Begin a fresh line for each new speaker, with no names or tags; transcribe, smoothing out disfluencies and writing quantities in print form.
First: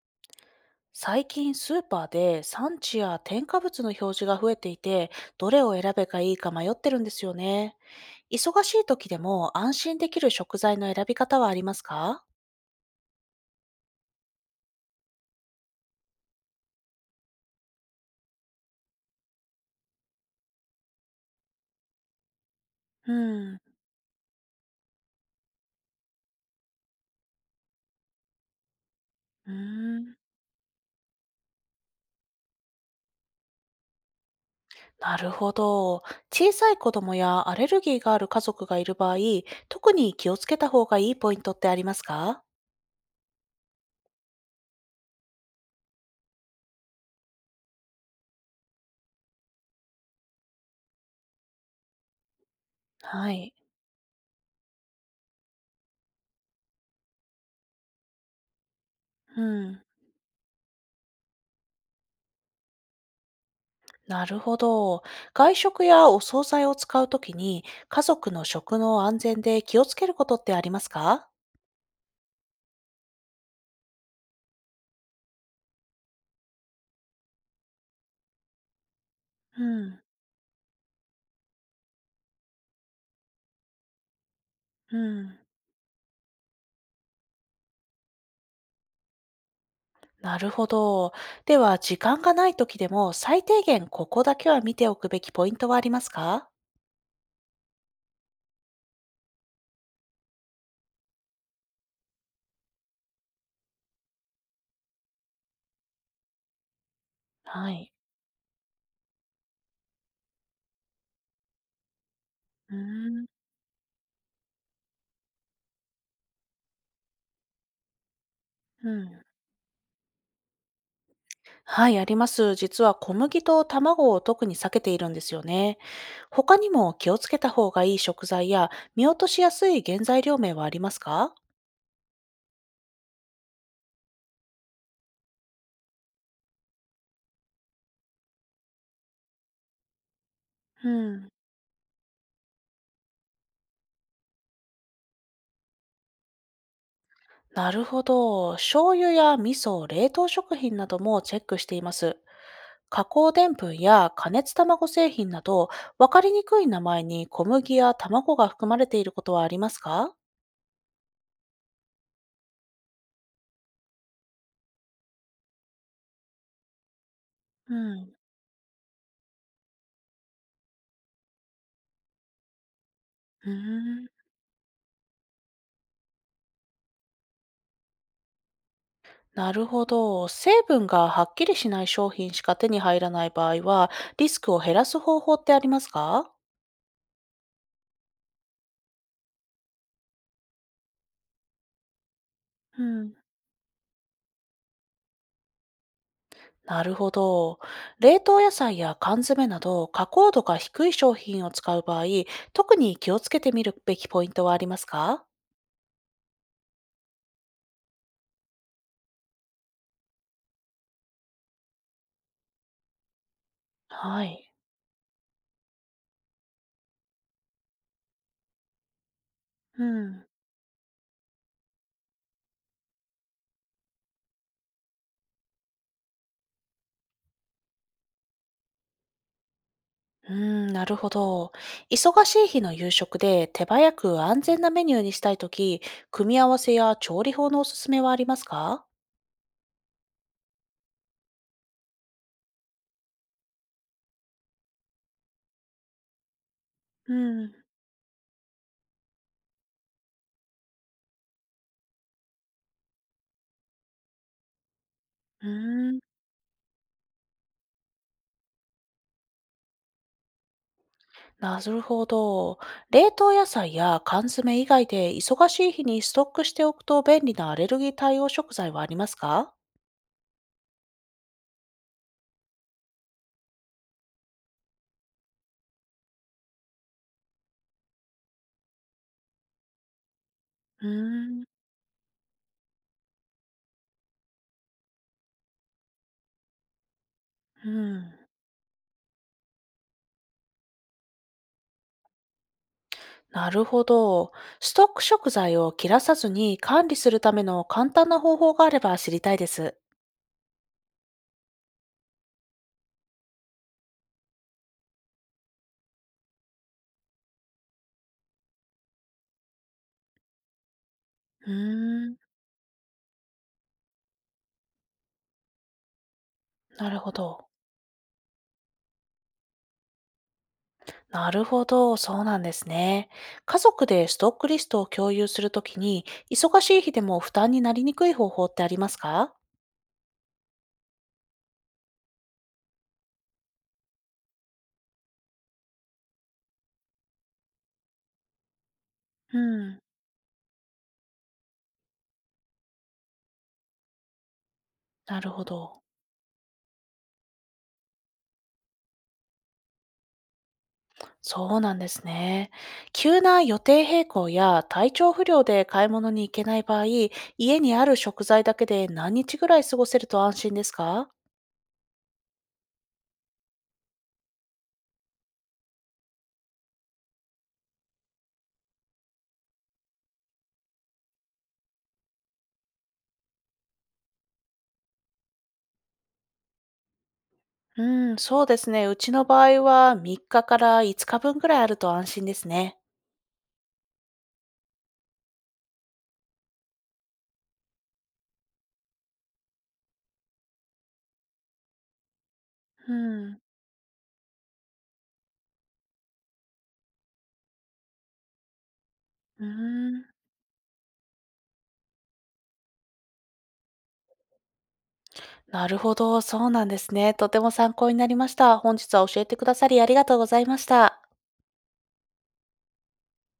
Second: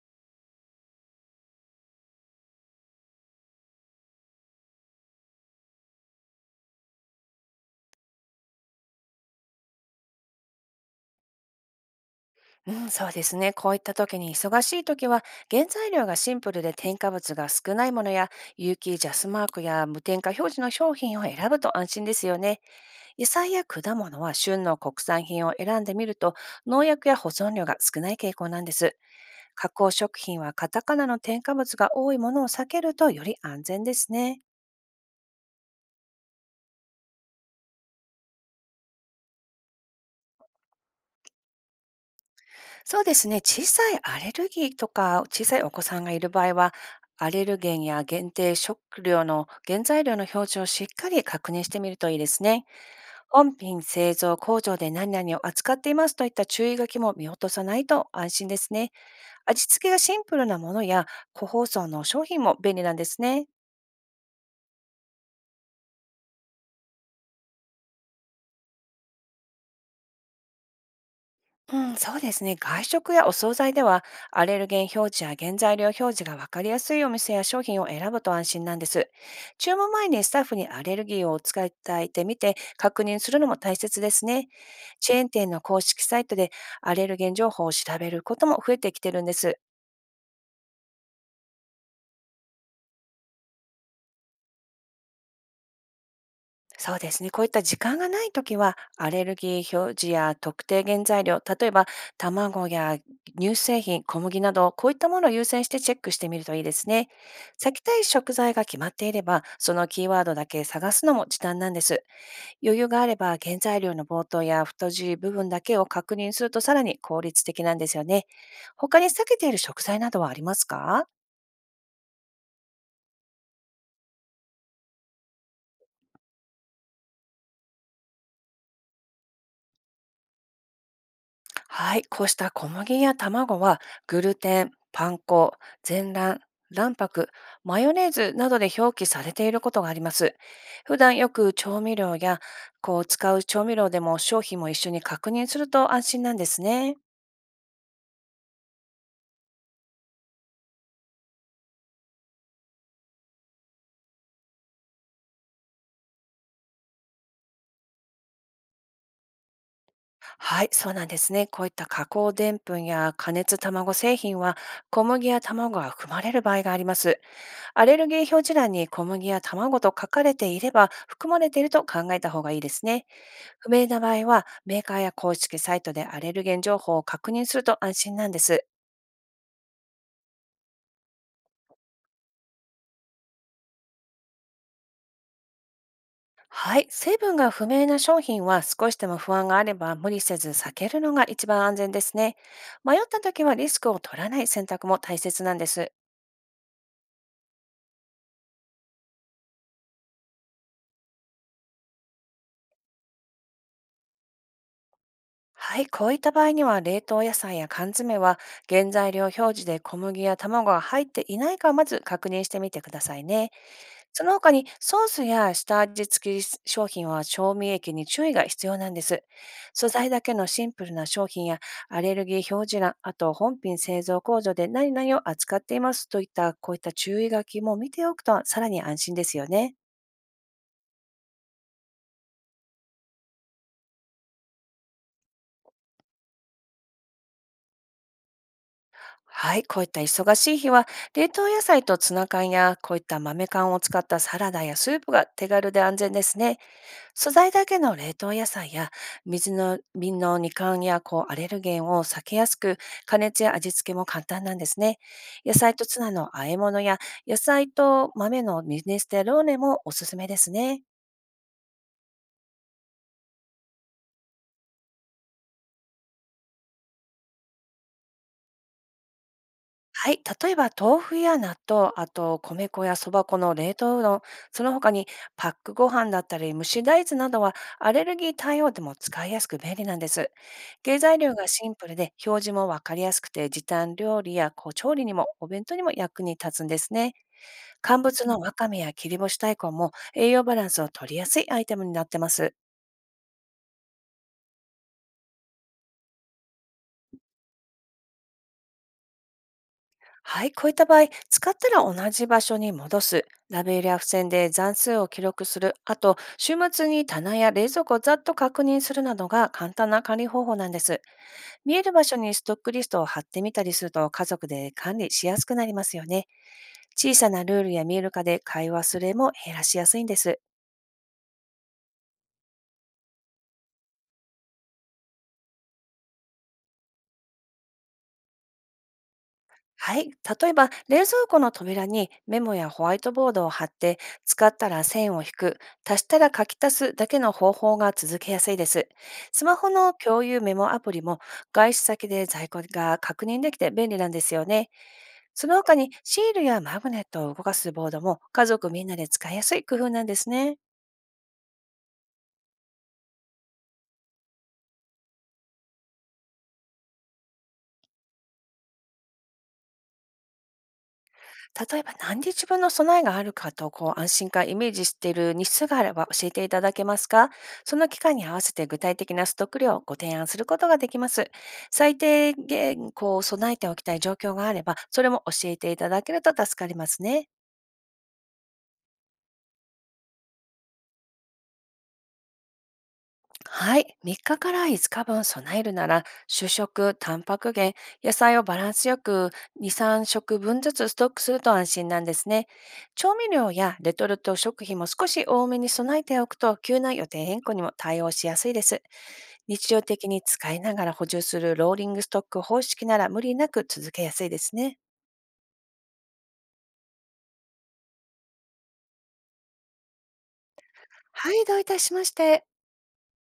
最近スーパーで産地や添加物の表示が増えていて、どれを選べばいいか迷ってるんですよね。忙しい時でも安心できる食材の選び方はありますか？
うん、そうですね。こういった時に忙しい時は、原材料がシンプルで添加物が少ないものや、有機ジャスマークや無添加表示の商品を選ぶと安心ですよね。
う
野菜
ん。
や果物は旬の国産品を選んでみると、農薬や保存量が少ない傾向なんです。
う
加工
ー
食
ん。
品はカタカナの添加物が多いものを避けるとより安全ですね。
なるほど。小さい子供やアレルギーがある家族がいる場合、特に気をつけた方がいいポイントってありますか？
そうですね。小さいアレルギーとか、小さいお子さんがいる場合は、アレルゲンや限定食料の原材料の表示をしっかり確認してみるといいですね。
は
本
い。
品製造工場で何々を扱っていますといった注意書きも見落とさないと安心ですね。
う
味
ん。
付けがシンプルなものや個包装の商品も便利なんですね。
なるほど。外食やお惣菜を使うときに、家族の食の安全で気をつけることってありますか？
うん、そうですね。外食やお惣菜では、アレルゲン表示や原材料表示が分かりやすいお店や商品を選ぶと安心なんです。
う
注文
ん、
前にスタッフにアレルギーをお使いいただいてみて、確認するのも大切ですね。
う
チェーン
ん。
店の公式サイトでアレルゲン情報を調べることも増えてきてるんです。
なるほど。では、時間がない時でも、最低限ここだけは見ておくべきポイントはありますか？
そうですね。こういった時間がないときは、アレルギー表示や特定原材料、例えば卵や乳製品、小麦など、こういったものを優先してチェックしてみるといいですね。
は
避け
い。
たい食材が決まっていれば、そのキーワードだけ探すのも時短なんです。
う
余裕があれ
ー
ば、
ん。
原材料の冒頭や太字部分だけを確認するとさらに効率的なんですよね。
う
他に
ん。
避けている食材などはありますか？
はい、あります。実は小麦と卵を特に避けているんですよね。他にも気をつけた方がいい食材や見落としやすい原材料名はありますか？
はい、こうした小麦や卵はグルテン、パン粉、全卵、卵白、マヨネーズなどで表記されていることがあります。
う
普段よ
ん。
く調味料や使う調味料でも商品も一緒に確認すると安心なんですね。
なるほど。醤油や味噌、冷凍食品などもチェックしています。加工でんぷんや加熱卵製品など、分かりにくい名前に小麦や卵が含まれていることはありますか？
はい、そうなんですね。こういった加工でんぷんや加熱卵製品は小麦や卵が含まれる場合があります。
う
アレル
ん。
ギー表示欄に小麦や卵と書かれていれば含まれていると考えた方がいいですね。
うー
不明な場
ん、
合は、メーカーや公式サイトでアレルゲン情報を確認すると安心なんです。
なるほど。成分がはっきりしない商品しか手に入らない場合は、リスクを減らす方法ってありますか？
はい。成分が不明な商品は少しでも不安があれば無理せず避けるのが一番安全ですね。
う
迷っ
ん。
た時はリスクを取らない選択も大切なんです。
なるほど。冷凍野菜や缶詰など加工度が低い商品を使う場合、特に気をつけてみるべきポイントはありますか？
はい。こういった場合には冷凍野菜や缶詰は原材料表示で小麦や卵が入っていないかまず確認してみてくださいね。そ
は
の他
い。
にソースや下味付き商品は調味液に注意が必要なんです。
う
素材だ
ん。
けのシンプルな商品やアレルギー表示欄、あと本品製造工場で何々を扱っていますといったこういった注意書きも見ておくとさらに安心ですよね。
うーん、なるほど。忙しい日の夕食で手早く安全なメニューにしたいとき、組み合わせや調理法のおすすめはありますか？
はい、こういった忙しい日は冷凍野菜とツナ缶やこういった豆缶を使ったサラダやスープが手軽で安全ですね。
う
素材
ん。
だけの冷凍野菜や水の瓶の二冠やアレルゲンを避けやすく加熱や味付けも簡単なんですね。
う
野菜と
ー
ツ
ん、
ナの和え物や野菜と豆のミネステローネもおすすめですね。
なるほど。冷凍野菜や缶詰以外で忙しい日にストックしておくと便利なアレルギー対応食材はありますか？
はい、例えば豆腐や納豆、あと米粉やそば粉の冷凍うどん、その他にパックご飯だったり蒸し大豆などはアレルギー対応でも使いやすく便利なんです。
うー
原材料
ん、
がシンプルで表示もわかりやすくて時短料理や調理にもお弁当にも役に立つんですね。
う
乾
ん、
物のわかめや切り干し大根も栄養バランスを取りやすいアイテムになってます。
なるほど。ストック食材を切らさずに管理するための簡単な方法があれば知りたいです。
はい、こういった場合、使ったら同じ場所に戻す、ラベルや付箋で残数を記録する、あと、週末に棚や冷蔵庫をざっと確認するなどが簡単な管理方法なんです。
う
見える場
ーん、
所にストックリストを貼ってみたりすると、家族で管理しやすくなりますよね。
なるほ
小さな
ど。
ルールや見える化で会話すれも減らしやすいんです。
なるほど、そうなんですね。家族でストックリストを共有するときに、忙しい日でも負担になりにくい方法ってありますか？
はい。例えば、冷蔵庫の扉にメモやホワイトボードを貼って、使ったら線を引く、足したら書き足すだけの方法が続けやすいです。
う
スマホ
ん、
の共有メモアプリも、外出先で在庫が確認できて便利なんですよね。
なるほ
その他
ど。
に、シールやマグネットを動かすボードも、家族みんなで使いやすい工夫なんですね。
そうなんですね。急な予定変更や体調不良で買い物に行けない場合、家にある食材だけで何日ぐらい過ごせると安心ですか？
例えば何日分の備えがあるかと、安心感イメージしている日数があれば教えていただけますか？その期間に合わせて具体的なストック量をご提案することができます。最低限、備えておきたい状況があれば、それも教えていただけると助かりますね。
うーん、そうですね。うちの場合は3日かから5日分ぐらいあると安心ですね。
はい。3日かから5日分備えるなら、主食、タンパク源、野菜をバランスよく2、3食分ずつストックすると安心なんですね。
う
調味
ん。
料やレトルト食品も少し多めに備えておくと、急な予定変更にも対応しやすいです。
うー
日常的
ん。
に使いながら補充するローリングストック方式なら無理なく続けやすいですね。
なるほど、そうなんですね。とても参考になりました。本日は教えてくださりありがとうございました。
はい、どういたしまして。